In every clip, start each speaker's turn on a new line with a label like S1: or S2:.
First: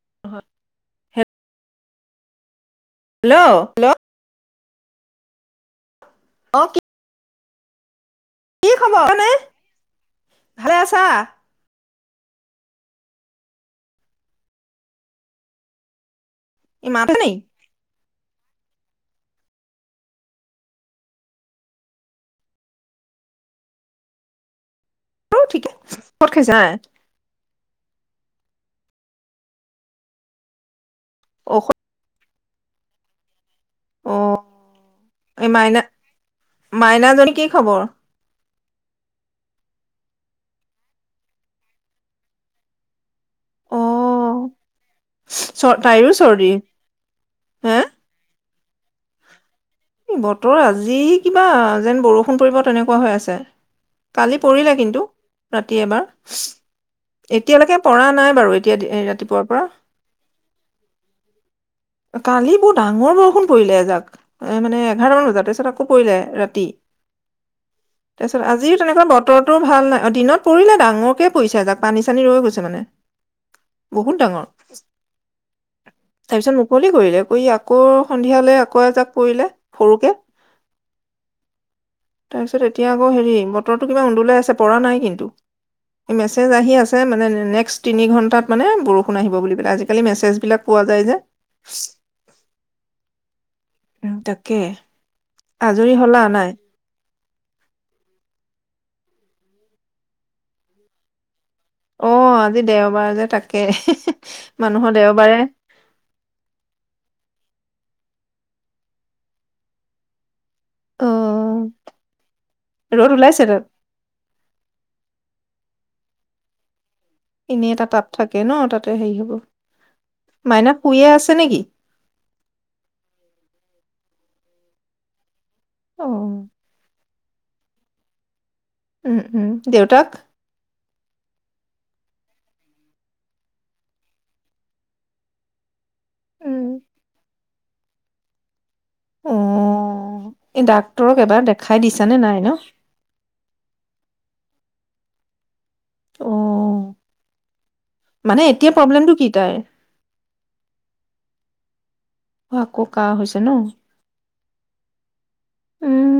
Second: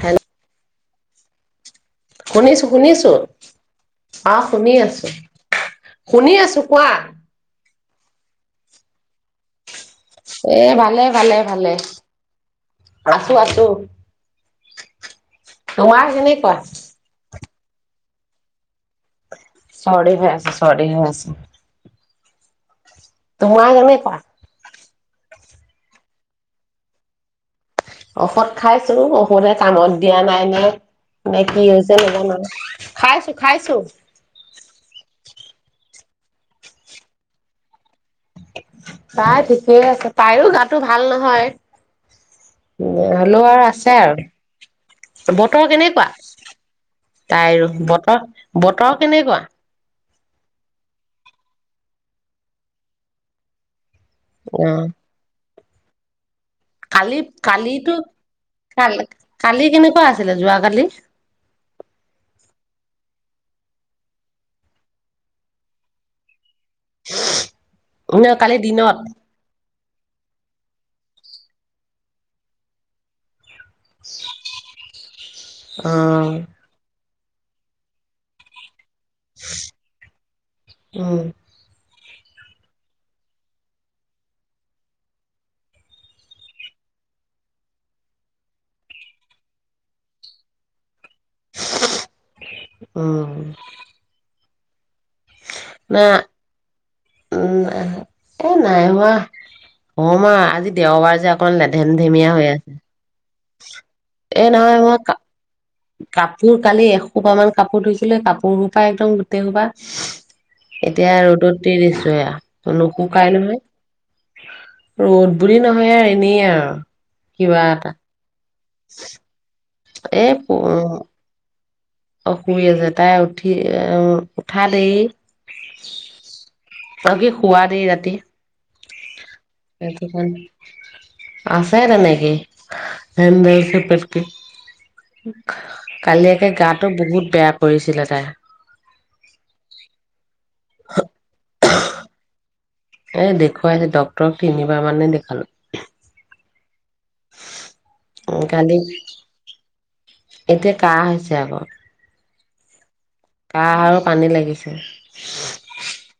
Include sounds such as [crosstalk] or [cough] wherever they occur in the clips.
S1: Hello
S2: হয়।
S1: [unintelligible] শুনিছো,
S2: hello hello
S1: আ শুনি আছো। শুনি
S2: অ
S1: আছো
S2: কি
S1: কোৱা।
S2: কি খবৰ? [unintelligible]
S1: এ ভালে ভালে ভালে। আছো আছো। তোমাৰ কেনে
S2: [unintelligible]
S1: চৰ্দি হৈ আছে, চৰ্দি হৈ আছে। তোমাৰ কেনেকুৱা?
S2: অ', ঠিকে [unintelligible] খাইছা।
S1: ঔষধ খাইছো, ঔষধে কামত দিয়া নাই নে নে কি
S2: ঔষধ
S1: হৈছে নাজানো আ খাইছো। খাইছোঁ।
S2: অ এই মাইনা, মাইনাজনীৰ কি খবৰ?
S1: তাই ঠিকেই আছে, তাইৰো গাটো ভাল নহয়। হ'লেও আৰ
S2: অ
S1: আছে আৰু। বতৰ
S2: চৰ
S1: কেনেকুৱা,
S2: তাইৰো চৰ্দি
S1: তাইৰ
S2: হে
S1: বতৰ বতৰ কেনেকুৱা?
S2: বতৰ আজি কিবা যেন বৰষুণ পৰিব তেনেকুৱা হৈ আছে। কালি
S1: অ
S2: পৰিলে কিন্তু। ৰাতি এবাৰ
S1: কালি
S2: এতিয়ালৈকে
S1: কালিতো
S2: পৰা নাই বাৰু এতিয়া
S1: কাল
S2: এই ৰাতিপুৱাৰ পৰা।
S1: কালি কেনেকুৱা আছিলে যোৱাকালি
S2: কালি বহুত ডাঙৰ বৰষুণ পৰিলে এজাক এ মানে এঘাৰমান বজাত তাৰপিছত আকৌ পৰিলে ৰাতি
S1: ন
S2: তাৰপিছত
S1: কালি
S2: আজিও
S1: দিনত
S2: তেনেকুৱা বতৰটোও ভাল নাই দিনত পৰিলে ডাঙৰকে পৰিছে এজাক পানী চানী ৰৈ গৈছে মানে বহুত ডাঙৰ
S1: অ
S2: তাৰপিছত মুকলি কৰিলে কৰি আকৌ সন্ধিয়ালৈ আকৌ এজাক কৰিলে সৰুকে
S1: উম
S2: তাৰপিছত এতিয়া আকৌ হেৰি বতৰটো কিবা উন্দলাই আছে পৰা নাই কিন্তু মেছেজ আহি আছে মানে নেক্সট তিনি ঘণ্টাত মানে বৰষুণ আহিব বুলি পেলাই আজিকালি মেছেজবিলাক পোৱা যায় যে
S1: উমহ
S2: একে আজৰি হলা নাই
S1: উম এ নাই হোৱা হমা আজি দেওবাৰ যে অকণ লেধেম-ধেমীয়া হৈ আছে
S2: কে হে হি
S1: এ নহয়
S2: মানুহৰ
S1: মই
S2: দেওবাৰে
S1: কাপোৰ কালি এসোপা মান কাপোৰ ধুইছিলে কাপোৰ সোপা একদম গোটেই সোপা
S2: অ
S1: এতিয়া ৰ'দত দি দিছো এয়া
S2: ৰ'দ
S1: নুসুকাই
S2: ওলাইছে
S1: নহয়
S2: তাত
S1: ৰ'দ বুলি নহয় আৰু এনেই আৰু
S2: এনেই এটা তাপ থাকে ন তাতে হেৰি হ'ব
S1: এ
S2: মাইনা শুইয়ে আছে নেকি
S1: অ শুই আছে তাই উঠি এ উঠা দেৰি
S2: অ
S1: অ কি শুৱা দেই ৰাতি
S2: উম উম
S1: সেইটো
S2: দেউতাক
S1: কাৰণে আছে তেনেকেই কালি একে
S2: উম,
S1: গাটো বহুত বেয়া কৰিছিলে তাই
S2: উঅ এই ডাক্তৰক এবাৰ দেখাই দিছা নে নাই ন
S1: এ দেখুৱালো ডক্টৰক তিনিবাৰ মানে দেখালো
S2: অ
S1: উম,
S2: মানে
S1: কালি
S2: এতিয়া প্ৰব্লেমটো কি তাইৰ?
S1: এতিয়া কাহ হৈছে আকৌ।
S2: অ' কওক
S1: কাহ আৰু পানী লাগি [inaudible]
S2: উম,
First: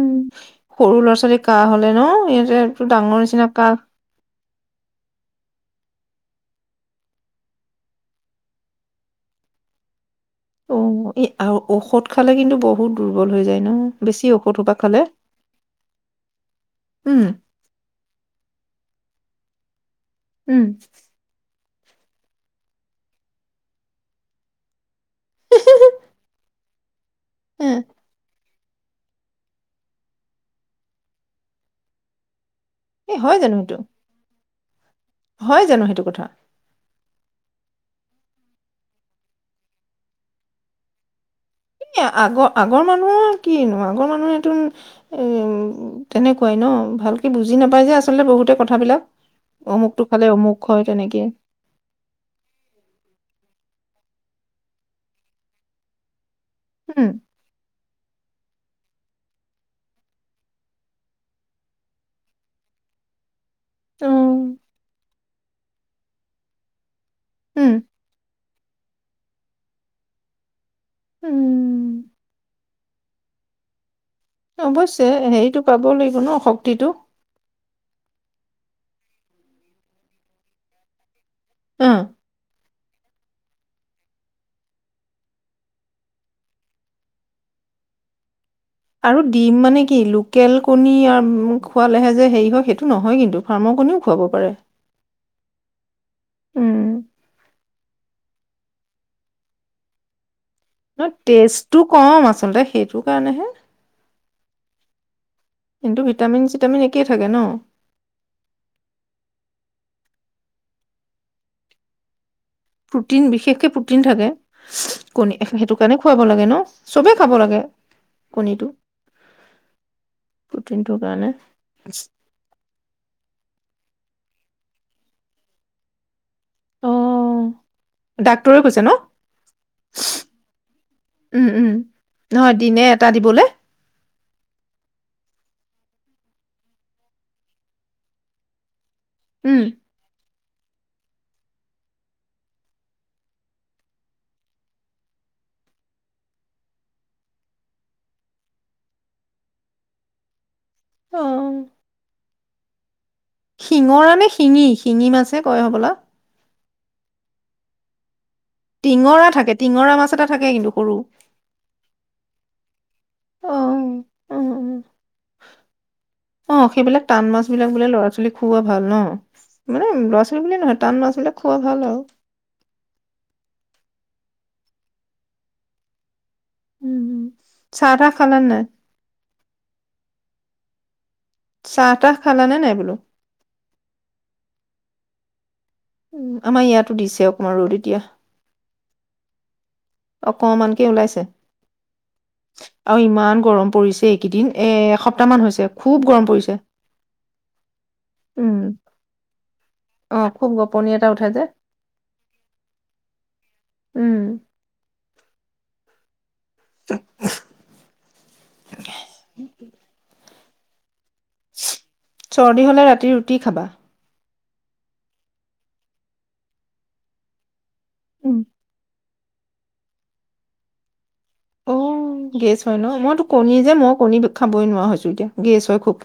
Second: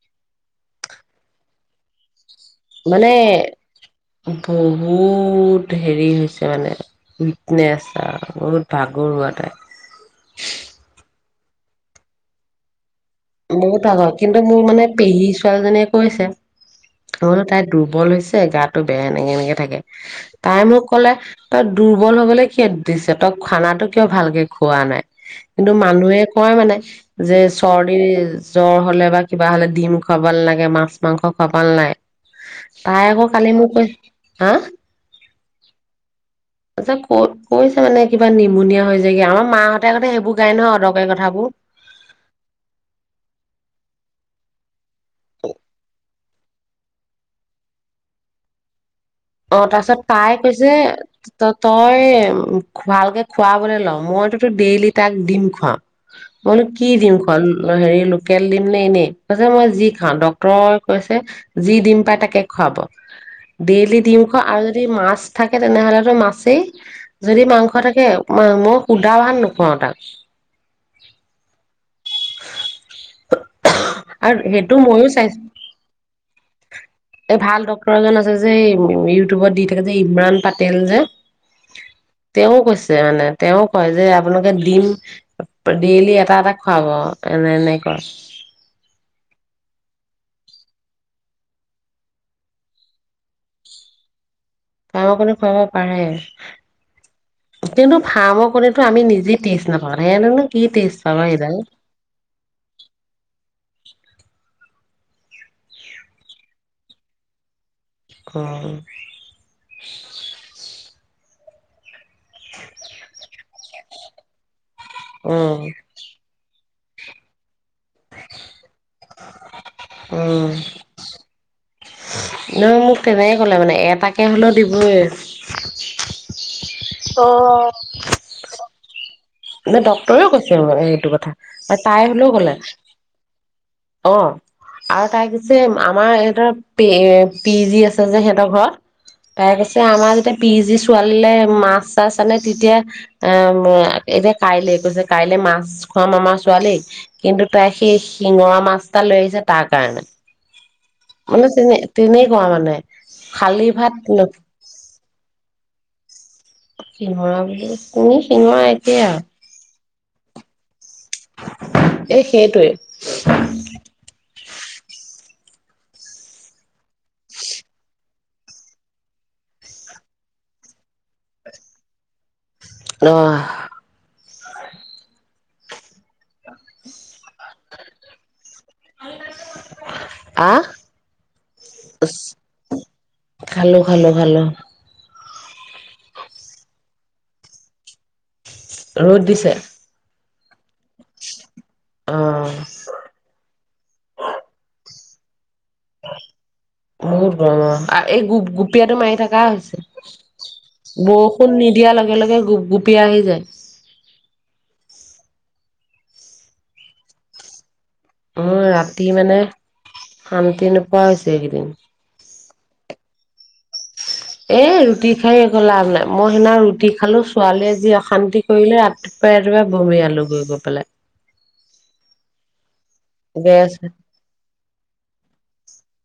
S2: সৰু ল'ৰা ছোৱালী কাহ হলে ন এই
S1: মানে বহুত হেৰি হৈছে মানে -উইকনেছ আৰু বহুত ভাগৰুৱা তাই।
S2: অ এই আৰু ঔষধ খালে কিন্তু বহুত দুৰ্বল হৈ যায় ন?
S1: বহুত আগৰ
S2: বেছি
S1: কিন্তু
S2: ঔষধ
S1: মোৰ
S2: সোপা
S1: মানে
S2: খালে।
S1: পেহী ছোৱালীজনীয়ে
S2: উম,
S1: কৈছে [unintelligible] তাই দুৰ্বল হৈছে গাটো বেয়া এনেকে এনেকে থাকে। তাই
S2: উম,
S1: মোক কলে তই দুৰ্বল হবলে কিয় দিছে তই খানাটো কিয় ভালকে খোৱা নাই কিন্তু মানুহে কয় মানে যে
S2: এ,
S1: চৰ জ্বৰ হলে বা কিবা হ'লে ডিম খোৱাব নালাগে মাছ মাংস খোৱাব নালাগে। তাই
S2: এই
S1: আকৌ
S2: হয়
S1: কালি
S2: জানো
S1: মোক
S2: সেইটো?
S1: কৈছে হা?
S2: হয় জানো সেইটো কথা?
S1: ক কৈছে মানে কিবা নিউম'নিয়া হৈ যায়গৈ আমাৰ মাহঁতে আগতে সেইবোৰ গাই নহয় অদৰকাৰী কথাবোৰ
S2: এ আগৰ আগৰ মানুহৰ কিনো আগৰ মানুহে তো এ তেনেকুৱাই ন ভালকে বুজি নাপাই যে আচলতে বহুতে কথাবিলাক।
S1: অ' তাৰ
S2: অমুকটো
S1: পিছত
S2: খালে
S1: তাই
S2: অমুক
S1: কৈছে
S2: হয় তেনেকে
S1: ত তই ভালকে খুৱাবলে ল। মইতোতো ডেইলি তাক দিম খোৱাও মইনো কি
S2: উম
S1: দিম খোৱা হেৰি লোকেল দিম নে এনেই মই যি খাও দাক্টৰে কৈছে যি দিম পাই তাকেই খোৱাব দেইলি দিম খোৱা
S2: উম
S1: আৰু যদি মাছ থাকে তেনেহলেতো মাছেই যদি মাংস থাকে [unintelligible] সুদা ভাত নোখোৱাওঁ তাক।
S2: উম
S1: [inaudible] আৰু সেইটো
S2: অৱশ্যে
S1: ময়ো চাইছো
S2: হেৰিটো পাব লাগিব ন শক্তিটো
S1: এই ভাল ডক্তৰ এজন আছে যে উম', -ইউটিউবত দি থাকে যে ইমৰান পাটেল যে,
S2: অ
S1: '- তেওঁ কৈছে। মানে তেওঁ কয় যে আপোনালোকে দিম ডেইলি এটা এটা খুৱাব এনে এনেকোৱা‌
S2: আৰু ডিম মানে কি লোকেল কণী আৰু খোৱালেহে যে হেৰি হয় সেইটো নহয় কিন্তু ফাৰ্মৰ কণীও খুৱাব পাৰে
S1: ফাৰ্মৰ কণী খুৱাব পাৰে।
S2: উম
S1: কিন্তু ফাৰ্মৰ কণীটো আমি নিজেই টেস্ট নাপাওঁ সিহঁতে নো
S2: ন টেষ্টটো কম আচলতে সেইটো কাৰণেহে কিন্তু ভিটামিন-চিটামিন একেই থাকে ন।
S1: অ'
S2: প্ৰটিন বিশেষকে প্ৰটিন থাকে। কণী
S1: উম
S2: সেইটো কাৰণে খুৱাব লাগে ন। চবে খাব লাগে। কণীটো, প্ৰটিনটোৰ কাৰণে। ব [unintelligible]
S1: এওঁ মোক তেনেকে ক'লে মানে এটাকে হ'লেও দিবই।
S2: অ
S1: অ'
S2: অ [inaudible]
S1: নে ডক্টৰেও কৈছে, সেইটো কথা
S2: উম উম
S1: তাই হ'লেও
S2: নহয়
S1: কলে
S2: দিনে এটা দিবলে
S1: অ' আৰু তাই কি যে আমাৰ সিহঁতৰ পি, পি জি আছে যে সিহঁতৰ ঘৰত। তাই
S2: উম
S1: কৈছে আমাৰ যেতিয়া পি জি ছোৱালীলৈ মাছ-চাছ আনে তেতিয়া এ এতিয়া কাইলে কৈছে কাইলে মাছ খোৱাম আমাৰ ছোৱালীক। কিন্তু তাই সেই শিঙৰা মাছ এটা লৈ আহিছে তাৰ কাৰণে। অ' যেনে-তেনে খোলাৰ মানে। শালি ভাত
S2: শিঙৰা নে শিঙি। শিঙি মাছে কয় হব বলা।
S1: শিঙৰা বুলি কওঁ। তুমি? শিঙৰা
S2: টিঙৰা থাকে টিঙৰা মাছ এটা থাকে কিন্তু। সৰু
S1: এ সেইটোৱে। হ [unintelligible]
S2: অ অ অ' সেইবিলাক টান মাছ বিলাক বোলে ল'ৰা ছোৱালিক খুওৱা ভাল ন। মানে ল'ৰা ছোৱালী বুলিয়ে নহয় টান মাছ বিলাক খোৱা ভাল আৰু।
S1: [unintelligible]
S2: চাহ- তাহ খালা নাই?
S1: আ
S2: চাহ তাহ খালানে নাই বোলো?
S1: খালো খালো খালো।
S2: আমাৰ ইয়াত দিছে অকণমান ৰ'দো এতিয়া
S1: ৰ'দ দিছে
S2: অকমানকে ওলাইছে
S1: অ
S2: আৰু ইমান গৰম পৰিছে এইকেইদিন এস বৰ্তমান হৈছে খুব গৰম পৰিছে।
S1: বহুত গৰম আৰু এই গোপ
S2: উম
S1: গুপীয়াটো মাৰি থকা হৈছে
S2: অ খুব গপনি এটা উঠে যে।
S1: বৰষুণ নিদিয়াৰ লগে লগে গোপগুপিয় আহি যায়
S2: উম [inaudible]
S1: মোৰ ৰাতি মানে আতিন প হৈছে একেইদিন
S2: চৰ্দি হ'লে ৰাতি ৰুটি খাবা
S1: এ ৰুটি খাই গলা নে মই সেইদিনা ৰুটি খালো ছোৱালীয়ে, যি
S2: উম,
S1: অশান্তি কৰিলে ত পা ভূমিয়ালো গোগোপাল
S2: অ' গেছ হয় ন মইতো কণী যে
S1: গেছ
S2: মই কণী খাবই নোৱাৰা হৈছো এতিয়া গেছ হয় খুব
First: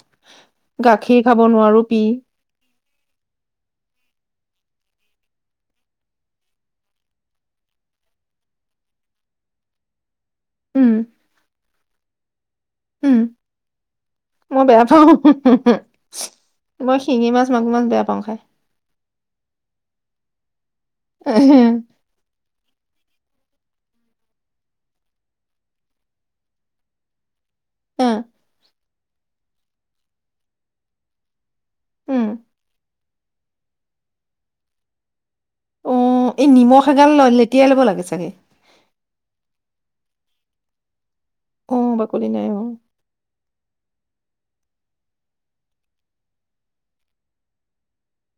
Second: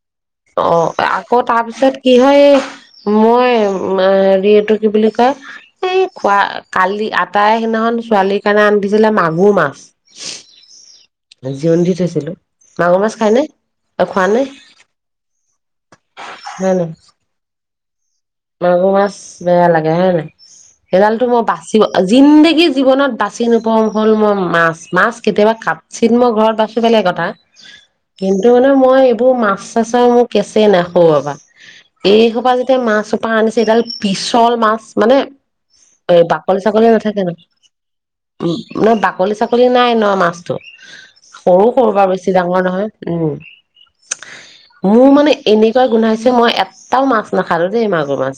S1: অ'
S2: গাখীৰ খাব
S1: আকৌ
S2: নোৱাৰো পি
S1: তাৰপিছত কি হয় এই মই হ এইটো কি বুলি কয় এই খোৱা কালি আটাই সিদিনাখন ছোৱালীৰ কাৰণে আন্ধছিলে মাগুৰ মাছ
S2: উম।
S1: জিনধিত আছিলো
S2: উম মই বেয়া পাও
S1: হয় নাই?
S2: মই শিঙি মাছ মাগুৰ মাছ বেয়া পা
S1: মাগুৰ মাছ বেয়া লাগে হে ন। সেইডালতো মই বাচিব,
S2: অ
S1: জিন্দেগী জীৱনত বাচি নপম হ'ল মই মাছ। মাছ কেতিয়াবা কাৎচিৎ মই ঘৰত বেছি পেলাই কটা কিন্তু মানে মই এইবোৰ মাছ-চাছৰ মিৰ কেঁচই নাই সৰুৰ পা।
S2: উম
S1: এইসোপা যেতিয়া মাছ পা আনিছে এডাল পিছল মাছ মানে
S2: অ
S1: এই বাকলি-চাকলি
S2: নিমখ এগাল
S1: নাথাকে ন?
S2: ল- লেটিয়াই ল'ব লাগে চাগে
S1: উ, [unintelligible] বাকলি-চাকলি নাই ন মাছটো। সৰু
S2: অ
S1: সৰু বাৰু
S2: বাকলি
S1: বেছি
S2: নাই
S1: ডাঙৰ
S2: অ।
S1: নহয়, উম। মোৰ মানে এনেকুৱা গোন্ধাইছে মই এটাও মাছ নাখালোঁ দেই মা উ মাছ।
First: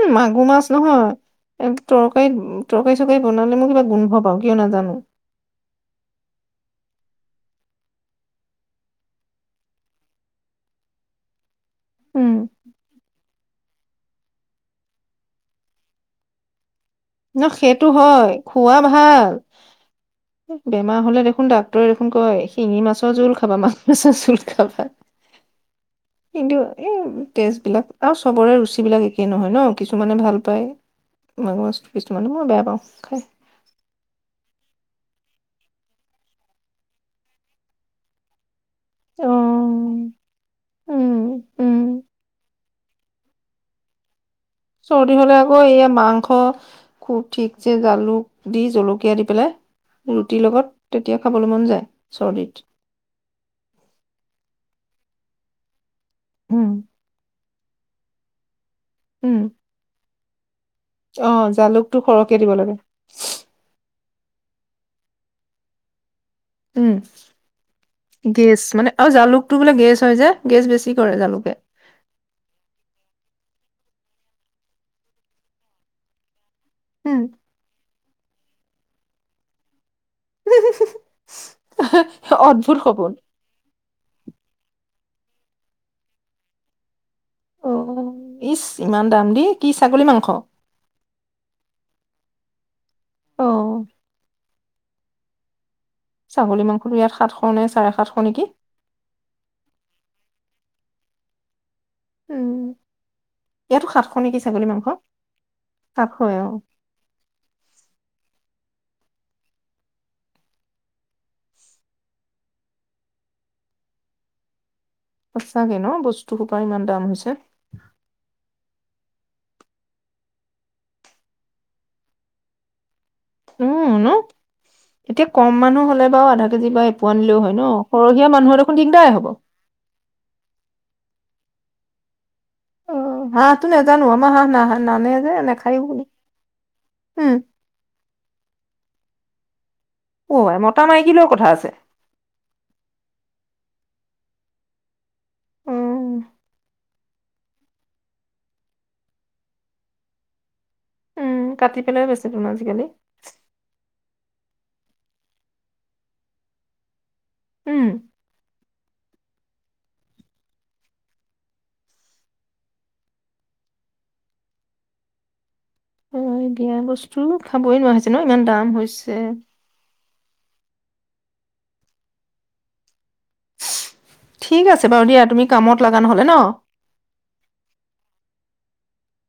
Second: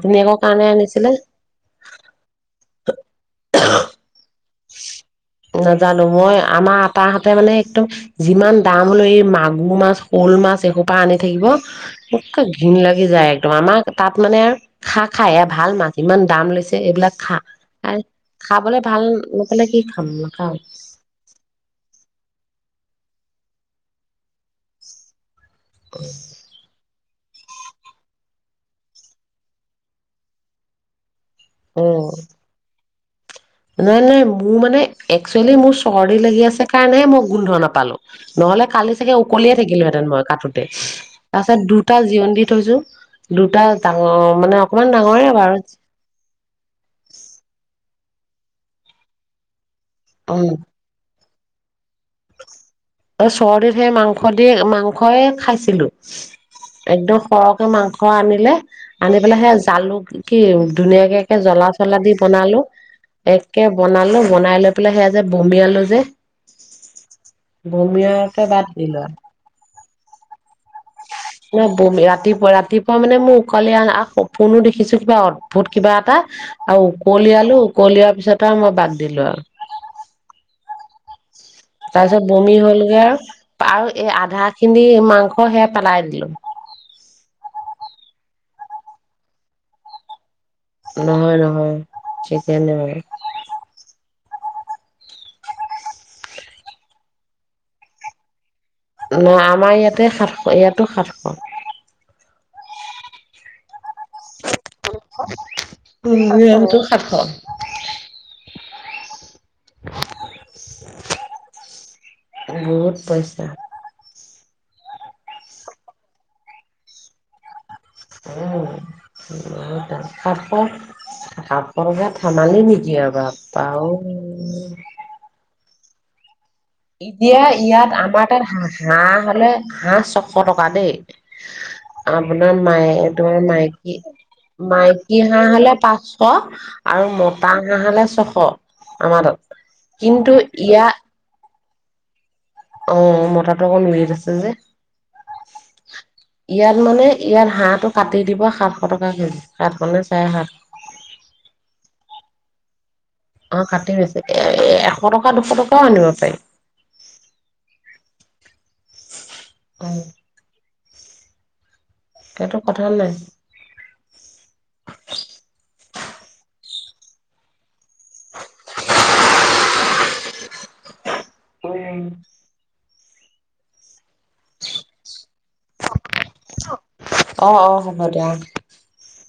S2: উ, মাগুৰ
S1: কাৰণে
S2: মাছ
S1: আনিছিলে
S2: নহয় তৰকাৰী তৰকাৰী-চৰকাৰী বনালে মই কিবা গোন্ধ পাওঁ। কিয় নাজানো।
S1: নাজানো মই, আমাৰ তাহ হাতে মানে একদম যিমান দাম হল এই মাগুৰ মাছ শ'ল মাছ এসোপা আনি থাকিব
S2: উম,
S1: একে ঘিন লাগি যায় একদম আমাক তাত মানে খা খাই ভাল মাছ ইমান দাম লৈছে এইবিলাক খা
S2: ন সেইটো হয় খোৱা
S1: খাবলে
S2: ভাল
S1: নাপালে কি খাম নাখাওঁ
S2: বেমাৰ হলে দেখোন ডাক্তৰে দেখোন কয় শিঙি মাছৰ জোল খাবা মাছ মাছৰ জোল খাবা কিন্তু এই তেজ বিলাক আৰু চবৰে ৰুচিবিলাক একেই নহয় ন কিছুমানে ভাল পায় ম মছ
S1: উম
S2: কিছুমানত মই বেয়া পাওঁ খ
S1: নাই নাই মোৰ মানে একচুৱেলি মোৰ চৰ্দি লাগি আছে কাৰণেহে মই গোন্ধ নাপালো নহলে কালি চাগে
S2: অ'।
S1: উকলিয়ে থাকিলো হেঁতেন মই কাোতে তাৰ
S2: উম,
S1: পাছত
S2: উম।
S1: দুটা জিৰণ দি থৈছো দুটা ত
S2: চৰ্দি হ'লে আকৌ এয়া মাংস খুব ঠিক যে জালুক দি জলকীয়া দি পেলাই ৰুটিৰ
S1: উম
S2: লগত তেতিয়া খাবলৈ মন যায় চৰ্দত
S1: চৰ্দত সেই মাংস দি মাংস খাইছিলো
S2: উম।
S1: একদম সৰক মাংস আনিলে আনি পেলাই
S2: উম,
S1: সে জালুক কি ধুনীয়াকাকে
S2: অ'
S1: জ্বলা
S2: জালুকটো
S1: চলা দি
S2: সৰহকে দিব
S1: বনালো
S2: লাগে।
S1: এককে বনালো মনাই লৈ পেলাই সেয়া যে বমিয়ালৈ যে
S2: উম
S1: বমিয়কে
S2: গেছ
S1: বাদ দি
S2: মানে
S1: লোৱা
S2: আৰু জালুকটো বোলে গেছ হয় যে গেছ বেছি কৰে জালুকে।
S1: ন বমি ৰাতিপুৱা ৰাতিপুৱা মানে মোক কালি ফোনো দেখিছো কিবা অদ্ভুত কিবা এটা আ
S2: উম,
S1: কোল আলো কোলিয়া পিছত ত মই বাদ দিলো আৰু তাৰ পিছত বমি
S2: অদ্ভুত
S1: হলগে
S2: সপোন
S1: আৰু এই আধা খিনি মাংস সেয়া পেলাই দিলো
S2: অ ইচ ইমান দাম দ কি ছাগলী মাংস
S1: নহয় নহয় ঠিকনে বু
S2: অ ছাগলী মাংসটো ইয়াত সাতশ নে চাৰে সাতশ নেকি?
S1: নই, আমাৰ ইয়াতে সাতশ, ইয়াতো সাতশ।
S2: উম। ইয়াতো সাত শ নেকি ছাগলী মাংস। সাত শই, অহ।
S1: মিজোৰামতো সাতশ বহুত পইচা
S2: সঁচাকে ন বস্তু সোপা ইমান দাম হৈছে
S1: উ সাতশ। সাতশ টকা ধেমালি নেকি আৰু বাপা
S2: উম,
S1: ঐ
S2: ন। অ'
S1: এতিয়া ইয়াত আমাৰ তাত হাঁ
S2: দেখোন দিগদাৰে
S1: হাঁহ
S2: হ'ব।
S1: হলে হাঁহ ছশ টকা দেই অ আপোনাৰ মাই
S2: অ'
S1: তোমাৰ
S2: হাঁহটো
S1: মাইকী
S2: নাজানো আমাৰ হাঁহ না নানে
S1: মাইকী
S2: যে
S1: হাঁহ হলে
S2: নাখায়ো বুলি
S1: পাঁচশ আৰু
S2: উম,
S1: মতা হাঁহ হলে ছশ আমাৰ কিন্তু
S2: অ' আই
S1: ইয়াত
S2: মতা-মাইকী লৈও কথা আছে
S1: অ মতটো অকণ উৱেইট আছে যে
S2: উম,
S1: ইয়াত মানে ইয়াত হাঁহটো কাটি দিব সাতশ টকা কেজি সাতশ নে চাৰে সাতশ
S2: উম কাটি পেলাই বেছি দিম আজিকালি
S1: অ' কাটে বেছি। এ এশ টকা দুশ টকাও আনিব পাৰি
S2: উম
S1: হয় সেটো কথা নাই
S2: অ' দিয়া বস্তু খাবই নোৱাৰিছে ন' ইমান দাম হৈছে।
S1: উম
S2: ঠিক আছে বাৰু দিয়া তুমি কামত লগা নহলে ন।
S1: অ অ হ'ব [inaudible]